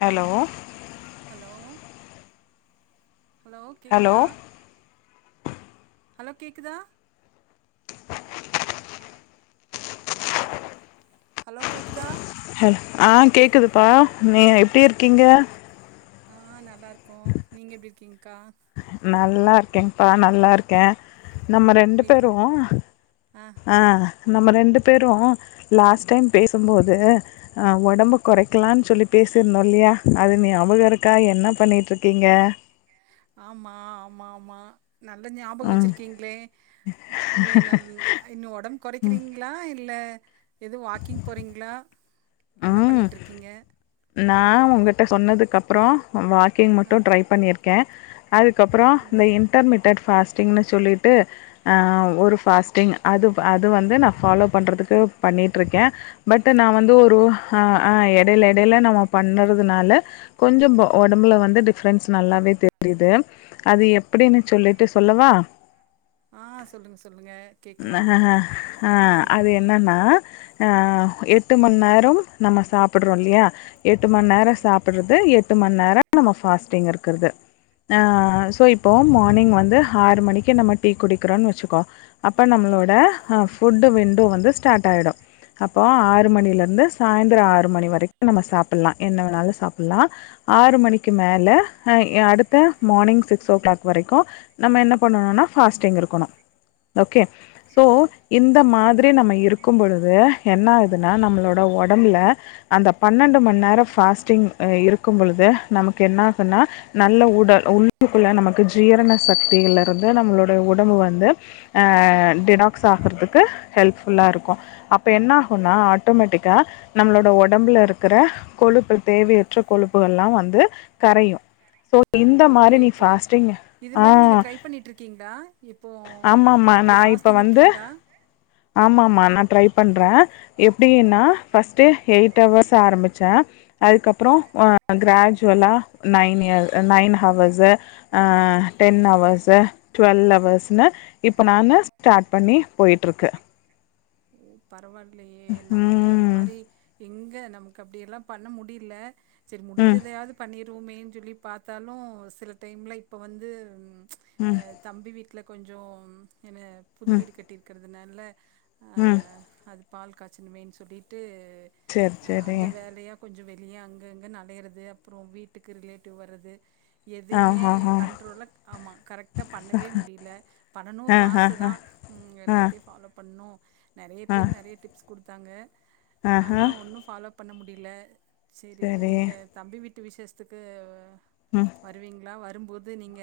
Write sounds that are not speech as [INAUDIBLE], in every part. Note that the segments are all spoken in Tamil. ஹலோ ஹலோ ஹலோ ஹலோ கேக்குதா ஹலோ கேக்குதா ஹலோ கேக்குதா ஹ ஆஹ கேக்குதுப்பா நீங்க எப்படி இருக்கீங்க ஆஹ நல்லா இருக்கோம் நீங்க எப்படி இருக்கீங்க்கா நல்லா இருக்கேங்கப்பா நல்லா இருக்கேன் ஆ நம்ம ரெண்டு வீட்ல பேரும் ஆ ஆஹ நம்ம ரெண்டு பேரும் லாஸ்ட் டைம் பேசும்போதுஹ உடம்பு குறைக்கலாம்னு சொல்லி பேசிருந்தோம் இல்லையா அது ஞாபகம் இருக்கா என்ன பண்ணிட்டு இருக்கீங்க ஆமா ஆமா ஆமா நல்ல ஞாபகம் ம் வச்சிருக்கீங்களே நீங்க நல் இன்னும் உடம்பு குறைக்கிறீங்களா இல்ல எது வாக்கிங் போறீங்களா என்ன ம் பண்ணிட்டு இருக்கீங்க நா உங்கிட்ட சொன்னதுக்கப்றோ ம் வாக்கிங் ஆ மட்டு ட்ரை பண்ணியிருக் க்கே அதுக்கப்றோ ம் இந்த இன்டர்மீட் தட் ஃபாஸ்டிங்னு சொல்லிட்டு ஆ ஒரு ஃபாஸ்டிங் அது அது வந்து நான் ஃபாலோ பண்றதுக்கு பண்ணிட்ருக்கே பட் நா வந்து அப்டியா ஒ ஆஹ் ஆஹ் இடையில இடையில நம்ம பண்றதுனால கொஞ்சம் உடம்புல வந்து டிஃப்ரன்ஸ் நல்லாவே தெரியிது அது எப்படின்னு சொல்லிட்டு சொல்லவா ஆ சொல்லுங்க சொல்லுங்க கேக்கலாம் அஹ்ஹஹ ஆ ஆ ஆஹ் அது என்னன்னா ஆஹ் எட்டு மணி நேரம் நம்ம சாப்படுறோம் இல்லையா எட்டு மணி ஓகே நேரம் சாப்பிடராத எ பத்து மண் நேரோ நம்ம ஃபாஸ்டிங் இருக்குறது ஆஹ் சோ இப்போ மார்னிங் வந்து ஆறு மணிக்கு நம்ம டீ குடிக்கிறோன்னு வச்சுக்கோ அப்ப ஓகே நம்மளோட ஆஃப் ஃபுட்டு விண்டோ வந்து ஸ்டார்ட் ஆகிடு அப்போ ஆறு மணிலேருந்து சாயந்தர ஆறு மணி வரைக்கு நம்ம சாப்பிட்லா என்ன வேண்ணாலு சாப்பிட்லா ஆறு மணிக்கு மேலே ஆ ய அடுத்த மார்னிங் சிக்ஸ் ஓ கிளாக் வரைக்கு நம்ம என்ன பண்ணணுன்னா ஃபாஸ்ட்டிங் இருக்கணு ஓகே சோ ஓகே இந்த மாதிரி நம்ம இருக்கும் பொழுது என்ன ஆகுதுனா நம்மளோட ஓ ஒடம்புல அந்த பன்னெண்டு மணி நேர ஃபாஸ்டிங் அ இருக்கும் பொழுது நமக்கு என்ன ஆகுன்னா நல்ல உடல் உள்ளுக்குள்ள நமக்கு ஜீரண சக்தியில இருந்து நம்மளுடைய உடம்பு வந்து ஆ டிடாக்ஸ் ஆகறதுக்கு ஹெல்ப்ஃபுல்லா இருக்கும் அப்போ என்ன ஆகும்னா ஆட்டோமேட்டிக்கா நம்மளோட ஒடம்புல இருக்கற கொழுப்பு தேவையற்ற கொழுப்புகள்லா வந்து கரையும் சோ இந்த ஓகே மாரி நீ ஓகே பாாஸ்டிங் இது மாரி நீங்க ஆஹ் ட்ரை பண்ணிட்டுருக்கீங்களா இப்போ ஆமாமா அப்படி நா இப்ப ஃபாஸ்டிங் வந்து இருக்கீங்களா ஆமாமா நா ட்ரை பண்றே எப்டின்னா ஃபர்ஸ்ட்டு எயிட் ஹவர்ஸ் ஆரம்பிச்சே அதுக்கப்றோ ஆ கிராஜுவலா நைன் இய நைன் ஹவர்ஸு ஆ டென் ஹவர்ஸு டுவெல்வ் ஹவர்ஸ் ன்னு இப்ப நானு ஸ்டார்ட் பண்ணி போய்ட்ருக்கு பரவால் இல்லையே நமக்கு அந்த ம் மாரி எங்க நமக் அப்படி எல்லாம் பண்ண முடியல சரி ம் முடிஞ்சதையாவது பண்ணி ரூமேன்னு சொல்லி பார்த்தாலும் சில டைமில் இப்போ வந்து ம் அஹ் தம்பி வீட்டு இதில கொஞ்சம் என்ன புது வீடு கட்டியிருக்கிறது நல்ல உஹம் அது பால் காய்ச்சமேன்னு சொல்லிட்டு சரி சரி கொஞ்சம் வெளியே அங்கே இங்கனு அலையுதது அப்புறம் வீட்டுக்கு ரிலேட்டிவ் வரது ஆ எதையுமே ஹா ஹா கண்ட்ரோல்ல ஆமா கரெக்டாக பண்ணவே முடியல ஆ பண்ணணுன்ற ஹா ஹா ஆசதா ம் ஆ எல்லாத்தையு ஃபாலோ பண்ணணு நிறைய ஆ பேரு நிறைய டிப்ஸ் கொடுத்தாங்க ஆ ஹா ஆனா ஒன்னும் ஃபாலோப் பண்ண முடியல சரி சேரி நீங்க தம்பி விட்டு வீட்டு விசேஷத்துக்கு ம் வருவீங்களா வ வரும்போது நீங்க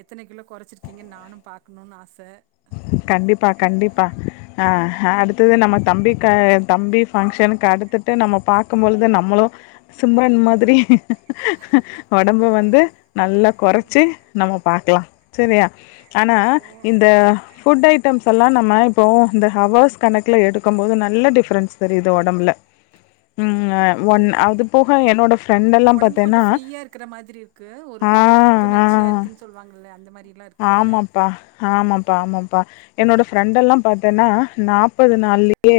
எத்தனை கிலோ குறைச்சிருக்கீங்க நானும் பாக்கணும்னு ஆசை கண்டிப்பா கண்டிப்பா ஆஹ் அடுத்தது நம்ம தம்பி தம்பி ஃபங்க்ஷனுக்கு அடுத்துட்டு நம்ம பார்க்கும்போழுது நம்மளும் சிரன் மாதிரி உடம்பு வந்து நல்லா குறைச்சு நம்ம பாக்கலாம் சரியா ஆனா ஓ இந்த சிம்ப்டம்ஸ் எல்லாம் நம்ம இப்போ இந்த ஹஸ் கணக்கல எடுக்கும் போது நல்ல டிஃபரென்ஸ் தெரியுது உடம்புல ஃப்ரெண்ட் எல்லாம் உடம்பு பாத்தேன்னா கொஞ்சம் ஃப்ரீயா இருக்கிற மாதிரி இருக்கு ஒரு ஆ கொஞ்சம் புத்துணர்ச்சியா ஆ இருக்குன்னு சொல்லுவாங்க அந்த மாதிரி ஆமாப்பா ஆமாப்பா ஆமாப்பா என்னோடய ஃப்ரெண்டெல்லாம் பார்த்தேன்னா நாற்பது நாள்லயே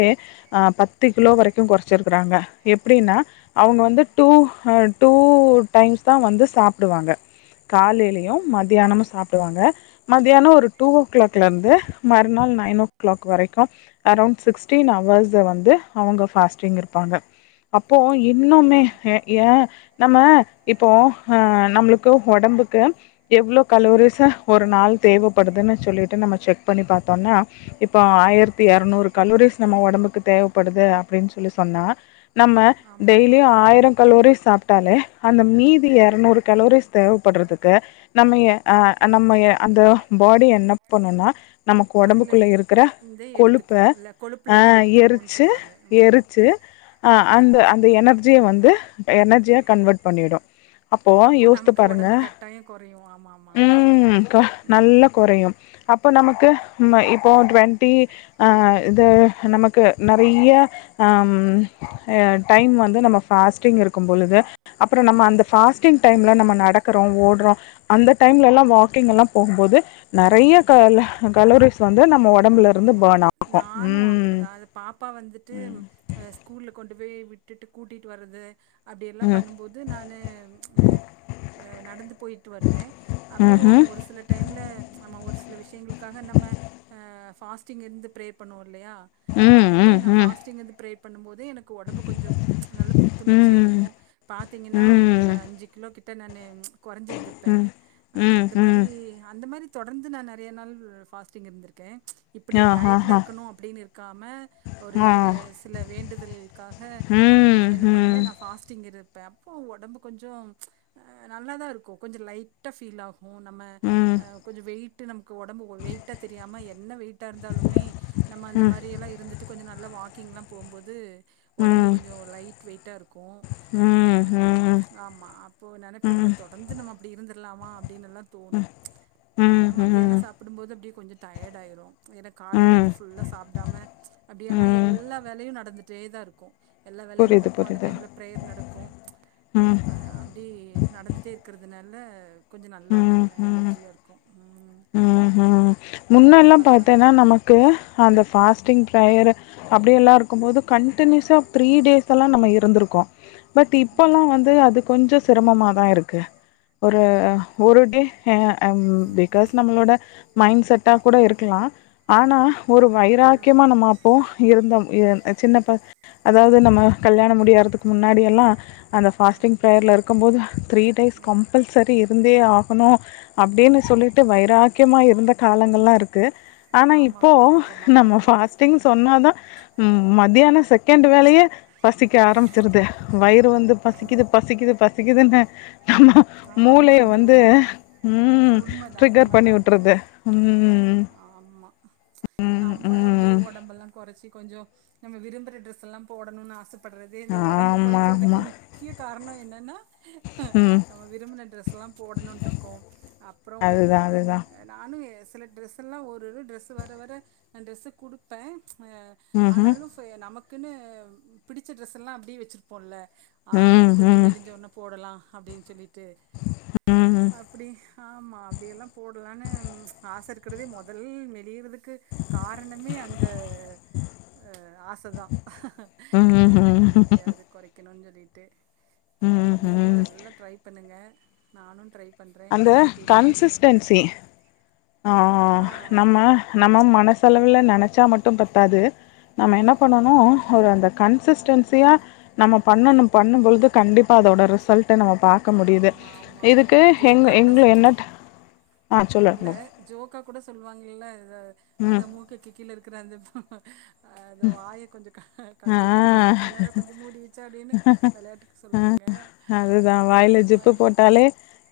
பத்து கிலோ வரைக்கும் குறைச்சிருக்குறாங்க எப்படின்னா அவங்க வந்து டூ டூ டைம்ஸ் தான் வந்து சாப்பிடுவாங்க ஓ காலையிலையும் மதியானம் சாப்பிட வாங்க ம் மத்தியானம் ஒரு டூ ஓ கிளாக்ல இருந்து மறுநாள் நைன் ஓ கிளாக் வரைக்கும் அரௌண்ட் சிக்ஸ்ட்டீன் ஹவர்ஸை வந்து அவங்க ஃபாஸ்ட்டிங் இருப்பாங்க அப்போ அப்டியா இன்னுமே ஏன் நம்ம இப்போ நம்மளுக்கு உடம்புக்கு எவ்வளோ கலோரிஸ் ச ஒரு நாள் தேவைப்படுதுன்னு சொல்லிட்டு நம்ம செக் பண்ணி பார்த்தோம்னா இப்போ ஆயிரத்தி இறநூறு கல்லூரிஸ் நம்ம உடம்புக்கு தேவைப்படுது அப்படின்னு சொல்லி சொன்னா நம்ம ஆமா ஆமா டெய்லியும் ம் ஆயிரம் கல்லோரி சாப்பிட்டாலே அந்த மீதியை முன்நூறு கலோரிஸ் தேவைப்படுறதுக்கு நம்ம நம்ம அந்த பாடி என்ன பண்ணும்னா நமக்கு அதுல உடம்புக்குள்ளே இருக்கிற இருந்தே எடுத்துக்கு கொழுப்பை இல்ல கொழுப்புல இருந்து எடுத்துக்கோன்னு எரிச்சி சொல்லுவாங்க ம் எரிச்சி அந்த அந்த எனர்ஜியை வந்து எனர்ஜியா கன்வெர்ட் பண்ணிடும் அப்போ யோசித்து நமக்கு பாருங்க உடம்பு கட்டாயம் குறையும் ஆமா ஆமா ஆமா ம் நல்ல ம் குறையும் அப் இப்போ நமக்கு இப்போது ட்வெண்ட்டி இது நமக்கு நெறைய டைம் வந்து நம்ம பாஸ்ட்டிங் இருக்கும் பொழுது அப்பறம் நம்ம அந்த பாஸ்டிங் டைமில் நம்ம நடக்கிறோம் ஓடுறோம் அந்த டைம்ல எல்லாம் வாக்கிங் எல்லாம் போகும்போது நெறைய கலோரிஸ் வந்து நம்ம ஒடம்புல இருந்து ஆமாமமா பர்ன் ஆகு நானும் ம் அப்டிதான் அத பாப்பா வந்துட்டு் ம் ஸ்கூல்ல கொண்டு போய் விட்டு விட்டுட்டு கூட்டிட்டு வந்து அப்டியெல்லாம் ம் பண்ணும்போது நானு நடந்து போயிட்டு வருவேன் ம்ஹும் அப்வும் ஒரு சில டைம்ல நம்ம ஒரு சில விஷயங்களுக்காக நம்ம பாஸ்டிங் இருந்து பிரே பண்ணுவோம் இல்லயா ம் அப்டி ம் நான் பாஸ்டிங் வந்து பிரே பண்ணபோது எனக்கு உடம்பு கொஞ்சம் நல்ல புத்துணர்ச்சியா ம் இருக்கும் ம் பாத்தீங்கன்னா ஒரு ம் அஞ்சு கிலோ கிட்ட தனான [INAUDIBLE] குறைஞ்சிருந்திருப்பேன் ம் ம் அந்த மாரி ம் அந்த மாரி தொடர்ந்து நான் நெறைய நாள் பாஸ்டிங் இருந்திருக்கேன் க இப்டி ஆ ஹா டயடில் ஹா இருக்கணும் அப்டின்னு இருக்காம ஒரு ஆ சில வேண்டுதல்களுக்காக ம் ம் என்ன பண்ணுவேன் நான் ம் பாஸ்ட்டிங் இரு ப்ப அப்போ உடம்பு கொஞ்சம் நல்லாதான் இருக்கும் கொஞ்சம் லைட்டாக பீல் ஆகும் நம்ம ம் கொஞ்சம் வெயிட் நமக்கு உடம்பு வெயிட்டா தெரியாமல் என்ன வெயிட் னஇருந்தாலுமே நம்ம அந்த ம் மாரி எல்லாம் இருந்துட்டு கொஞ்சம் நல்லா வா க்கிங்லாம் போகும்போது ம் உடம்பு ம் கொஞ்சம் லைட் வெயிட்டா இருக்கும் ம் ஆமா அப்போ நினப்பு தொடர்ந்து நம்ம அப்டி இருந்த இருக்கலாமா ல்ல தோணும் ம் நம் மத்தியானம் ம் சாப்படும்போது அப்டி கொஞ்சம் த ஏழாயிரம் ஏன்னா காலையில ம் இருந்து புல்லா சாப்படாம அப்டியனா ம் எல்லா வேலயும் நடந்துட்டு ரேதாக இருக்கும் எல்லா வேலயும் புரியுது நடக்கும் அந்த புரியுது டைம்ல பிரேயர் நடக்கும் ம் அப்டி நடந்துட்டே இருக்கிறது நா [INAUDIBLE] கொஞ்சம் நல்லாயிருக்கும் எனர்ஜியாக இருக்கும் உஹம் உஹம் பரவால்ல முன்னெல்லாம் பரவால்ல பாத்தேன்னா நமக்கு அந்த பாஸ்ட் எல்லாம் இருக்கும்பது காண்டியூஸ் த்திரி டேஸ் டேல்லாம் நம்ம இருந்திருக்கோம் பட் ம் இப்பல்லாம் வந்து அது கொஞ்சம் சிரமம தான் இருக்கு ஒரு ம் ஒரு டே அம் உன்னோட மைண்ட் செட்டா கூட இருக்கலாம் ஆனா ஒரு வைராக்கியமாக நம்ம அப்போ இருந்தோம் சின்ன ப அதாவது நம்ம கல்யாணம் முடியதுக்கு முன்னாடிஎல்லாம் அந்த ஆ ஃபாஸ்டிங் ப்பிரெயர் இருக்கும்போது த்ரீ டேஸ் கம்பல் செரி இருந்தே ஆகணும் அப்டின்னு சொல்லிட்டு வைராக்கியமா இருந்த காலங்கள்லாம் இருக்கு இருக்கு ஆனா ஆமா இப்போ ஆமா நெஜமா ஆ நம்ம பாஸ்டிங் சொன்னாதான் மதியான செட் கண்ட வெலய பசிக்க ஆரம்பிச்சிருது வயிறு வந்து பசிக்குது பசிக்குது பசிக்குதுன்ன நம்ம ஆமா மூளைய அது வந்து ஒரு ஊம் உண்மதா டிகர் பண்ணி உண்மதா விட்டுறது உண்மதா ம் ம் நம்மளும் அப்டி ம் உடம்ப எல்லாம் குறைச்சி கொஞ்சம் நம்ம விரும்புற டிரெஸ்ல்லாம் போடணும்னு ஆச கஸ்டபடுறது இந்த உடம்பு ஆமாம் குறைக்கிறதுக்கு ஆமாம் முக்கிய காரணம் என்னன்னா ம் நம்ம விரும்பின டிரெஸ் எல்லாம் போடணும்ணு இருக்கோ அப்புறம் அதுதான் அதுதான் நானும் ஏ சில ட்ரெஸ்ல்லாம் ஒரு ஒரு டிரரெஸ் வர வர ந ட்ரெஸ்ஸ குடுப்பேன் மீச் ம்ஹூம் ஆனாலும் ஃப்ஐ நமக்கு அதுக்குன்னு பிடிச்ச டிரரெஸ்ல்லாம் அப்படியே வச்சிருப்போம்ல ஆ ம் இது கொஞ்சம் ம் மெலிஞ்ச ஒன்ன போடலாம் [UNINTELLIGIBLE] ம் [UNINTELLIGIBLE] அப்டி ஆமாம் அப்படியெல்லாம் போடலனு ஆசை இருக்கிறதே முதல் நெளியிறதுக்கு காரணமே அந்த ஆசை தான் டயட் ம்ஹூம் இருந்து எடியாது குறைக்கணும்னு சொல்லிட்டு [UNINTELLIGIBLE] சேரி நீங்களும் ம்ஹூம் எல்லாம் ட்ரை பண்ணி பாத்துக்கங்க நானும் ட்ரைப் அந்த கன்சிஸ்டன்சி ஆ ஆ நம்ம நம்ம மனசல நினைச்சா மட்டும் பத்தாது நம்ம என்ன பண்ணும் அந்த கன்ஸடன்சியா நம்ம பண்ணும் பண்ணும் போழுது கண்டிப்பா அதோட ரிசல்ட் நம்ம பார்க்க முடியுது ஆமா ஆமா ஆமா இதுக்கு எங்க ஜோக்கா கூட என்ன ஆ சொல்லு இல்ல ஜோகா கூட சொல்லுவாங்கல்ல ம் அதன் மூக்குக்கு கீழே இருக்குற வந்துப்ப அதோ வாய கொஞ்சம் கண்ட்ரோல் பண்ணனது கிணர ஆ கொஞ்சம் மூடிவிச்சு அப்டின்னு விளையாட்டுக்கு சொல்லுவாங்க அதுதா வாயில அந்த ஜிப்பு மாரி போட்டாலே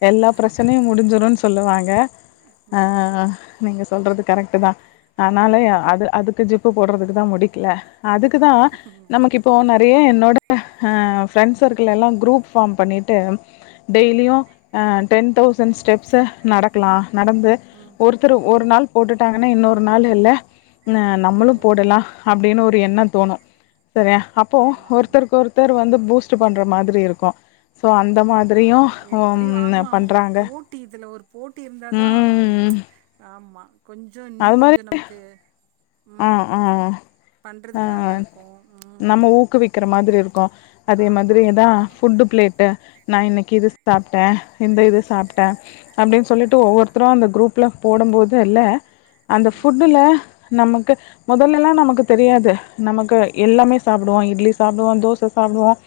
எல்லா பிரச்சனையு முடிஞ்சிருன்னு சொல்லுவாங்க ஆ ஆமா நீங்க சொல்றது கரெக்ட் தான் ஆனாலே அது அதுக்கு ஜிப்பு போடுறதுக்கு தான் முடிக்கல அதுக்குதான் நமக்கு இப்போ நெறைய அப்படியே என்னோடய ஃப்ரெண்ட் சர்க்கிள் எல்லாம் குரூப் ஃபாம் பண்ணியிட்டு ஓ டெய்லியும் ஆ டென் தௌசண்ட் ஸ்டெப்ஸ்சு நடக்கலாம் நடந்து ம் ஒருத்தர் ஒரு நாள் போட்டுட்டாங்கன்னா இன்னொரு நாள் இல்ல ஓ நம்மளும் போடலாம் அப்படின்னு ஒரு எண்ணம் தோணும் சரிய அப்போ ஆமா ஆமா ஒருத்தருக்கு ஒருத்தர் வந்து பூஸ்ட் பண்ற மாதிரி இருக்கும் இப்போ அந்த மாதிரியும் ஆமா எப்டியு உம் ஆமா ஆமா ஒரு பண்றாங்க போட்டி இதுல ஒரு போட்டி இருந்தாதா ஆமா கொஞ்சம் இன்னும் கொஞ்சம் நமக்கு ம் ஆஹ் ஆஹ் பண்றதுக்கு ஆஹ் நல்லாருக்கு ம் நம்ம ஊக்குவிக்கிற மாதிரி இருக்கும் அதே ஆமா மாதிரி ஆமா தான் ஆமா ஃபுட்டு பிளேட்டு நான் இன்னைக்கு இது சாப்ட்டேன் இந்த இது சாப்ட்டேன் அப்படின்னு சொல்லிட்டு ஒவ்வொருத்தரா அந்த குரூப்ல போடும் போதுலஇல்லை அந்த ம் ஃபுட்டுல நமக்கு முதல்லல்லாம் நமக்கு தெரியாது நமக்கு எல்லாமே சாப்படுவோம் இட்லி சாப்பிடுவோம் தோசை சாப்பிடுவோம்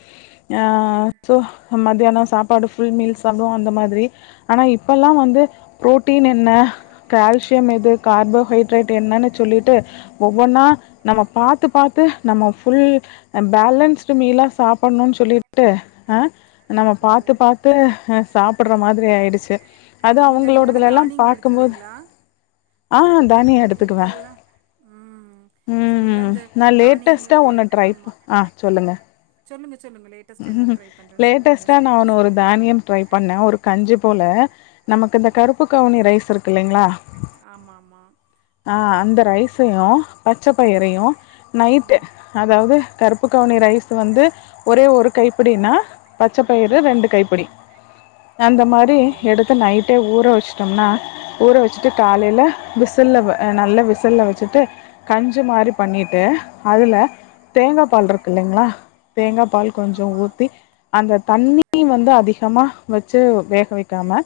ம் அஹ் போ என்ன மதியானம் சாப்பாடு புல் மீல்ஸ் அந்த மாரி ஆனா இப்பல்லாம் வந்து புரோட்டீன் என்ன கால்சியம் எது கார்போஹடரேட் என்ன சொல்லிட்டு ஒவ்வொன்னா நம்ம பாத்து-பாத்து நம்ம புல் பேலன்ஸ்டு மீலா சாப்பணும்ன்னு சொல்லிட்டு ஹ நம்ம ஓ பாத்து-பாத்து சாப்பட்ற மாதிரி ஆயிடுச்சு அது ஆமா நீங்க அதனால அவுங்களோடதுல எல்லாம் தானியங்கள் பாக்கும்போது எடுத்துக்குவீங்களா அ ஹாஹ தானியோ அதனால எடுத்துக்குவேன் இப்பல்லா ம் ஃபுல்லா உம்ம் இந்த நா லேட்டஸ்ட்டா தானியங்கள்ல ஒண்ணு ட்ரைப் ஆமா ஹா சொல்லுங்க சொல்லுங்க சொல்லுங்க லேட்டஸ்ட்டா என்ன ஹஹம் ட்ரை பண்றேன்னு சொன்னீங்களே லேட்டஸ்டா நா சொல்லுங்க ஒன்னு ஒரு சொல்லுங்க தானியம் ட்ரை பண்ணேன் ஒரு கஞ்சி போல ட நமக்கு இந்த கருப்பு கவுனி ரைஸ் இருக்கு இல்லிங்களா ஆமா ஆமா ஹா ரைஸையும் பச்ச பயிரையும் நைட்டு ம் அதாவது கருப்பு கவுனி ரைஸ் வந்து ஒரே ஒரு கைப்பிடினா பச்சை பயிறு ம் ரெண்டு கைப்பிடி அந்த மாரி ஓ எடுத்து நைட் ஊ வச்ட்டோம்னா ஊற வச்சுட்டு காலையில் விசில நல்ல விச செல்ல வச்சுட்டு கஞ்சு மாதிரி பண்ணிட்டு அதுல தேங்கா பால் இருக்கு இல்லிங்ளா தேங்காய் பால் கொஞ்சம் ஆமா ஊத்தி அந்த தண்ணி வந்து அதிகமாக வச்சு வேக வைக்காம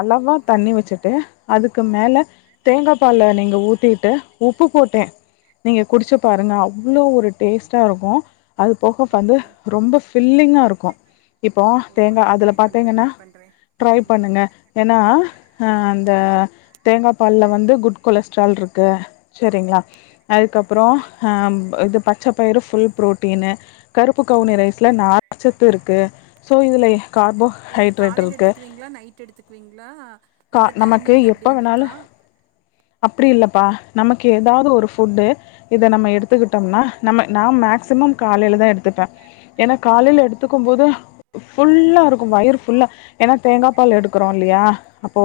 அளவாக தண்ணி வச்சுட்டு அதுக்கு மேலே தேங்கா பால் நீங்கள் ஊத்தீட்டு உப்பு போட்டே நீங்க குடிச்சு பாருங்க அவ்வளோ ஒரு டேஸ்டா இருக்கு அது போக வந்து அப்படியா ரொம்ப பில்லிங்கா இருக்கும் [UNINTELLIGIBLE] இப்போ ஓ தேங்கா நான் அதுல ட்ரை பண்றே பாத்தீங்கன்னா ட்ரை பண்றே ட்ரை ம் பண்ணுங்க ஏனா அந்த தேங்கா பாலில் வந்து குட் கொலஸ்ட்ரால் இருக்கு செரிங்களா அதுக்கப்பறம் இது பச்சை பயிறு புல் ப்ரோட்டீனு கருப்பு கவுனி ரைஸில் நார்சத்து இருக்கு சோ இதுல இது கார்போஹைட்ரேட் காலயில இருக்கு எடுத்துக்குவீங்களா நைட் எடுத்துக்குவீங்களா கா எந்த நமக்கு டைமிங் எப்போ அப்படினு இருக்கா வேணாலும் அப்டி இல்லப்பா நமக்கு ஏதாவது ஒரு ஃபுட் இதை நம்ம எடுத்துக்கிட்டோம்னா நம்ம நா மேக்சிமம் காலயில தான் எடுத்துப்பேன் ஏனா காலயில எடுத்துக்கும் போது புல்லா இருக்கும் வயிறு புல்லா ஏனா தேங்காய் பால் எடுக்கிறோ இல்லியா அப்போ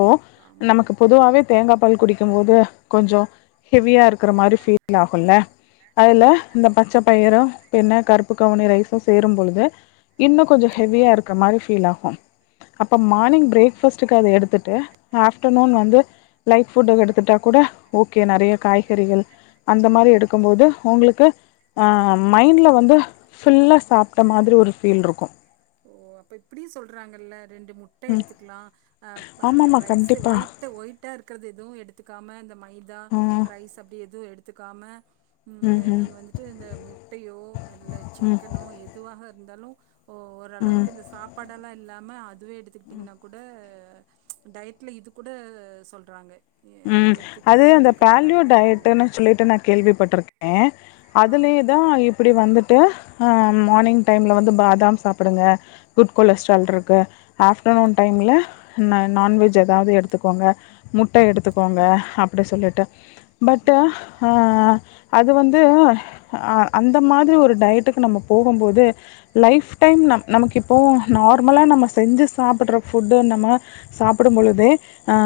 நமக்கு ஆமா பொதுவாவே தேங்கா பால் குடிக் போதும் கொஞ்ஜோம் ஹெவியா இருக்கிற மாரி ஃபீல் ஆகுல அதுல இந்த பச்சை பயிரு பின்ன கருப்பு கவுனி ரைசு சேரும்பொலுது இன்னு கொஞ்ஜோ ஹெவியா இருக்கிற மாரி ஃபீல் ஆகு அப்போ மார்னிங் பிரேக்ஃபாஸ்ட்டுக்கு அத எடுத்துட்டு ஆஃப்டநூன் வந்து லைட் ஃபுட்டு எடுத்துட்டா கூட ஓகே நா காய்கறிகள் அந்த மாரி எடுக்கும்போது உங்களுக்கு ஆ மைண்ட்ல வந்து ஃபுல்லா சாப்பிட்ட மாரி ஒரு பீல் இருக்கு ரெண்டு முட்டை எடுத்துக்கலா ஆ அத ஆமாமா ரைஸ் கண்டிப்பா ஒயிட்டு ஒயிட்டா இருக்கறது எத் எத்துக்காம இந்த ம மைதா ஆ ரைஸ் அப்டி எதும் எடுத் எத்துக்காம ம் நீங்க வந்துட்டு இந்த முட்டையோ இல்ல ம் சிக்கனோ எதுவாக இ இருந்தாலும் ஓ ம் ஓரளவுக்கு இந்த சாப்பாடெல்லா இல் இல்லாம அதுவே எடுத்துக்கிட்டீங்கன்னா கூட டயட்ல இது கூட சொல்றாங்க எ ம் இது அது எடுத்துக்கிட்டிங்கன்னா அந்த உங்களுக்கு பேல்யூ நல்லாருக்கும் அப்படின்னு. டயட்டுனு சொல்லிட்டு நா கேள்விப்பட்ருக்கே அ ஆ அதுலேயே தான் இப்டி வந்துட்டு ஹ மார்னிங் டைம்ல வந்து பாதாம் சாப்டுங்க குட் கொலஸ்ட்ரால் ம் இருக்கு ஆஃப் அஃப்டர்நூன் டைமில ந நான்வெஜ் எதாது எடுத்துக்கோங்க முட் முட்ட எடுத்துக்கோங்க அப்டி சொல்லிட்டு பட்டு ம். ஆ ஆ அது வந்து அந்த மாதிரி ஒரு டயட்டுக்கு நம்ம போகும்போது லைஃப் டைம் நம் நமக்கு இப்போ நார்மலா நம்ம செஞ்சி சாப்பிட்ற ஃபுட்டு நம்ம சாப்டும் பொழுது ஆ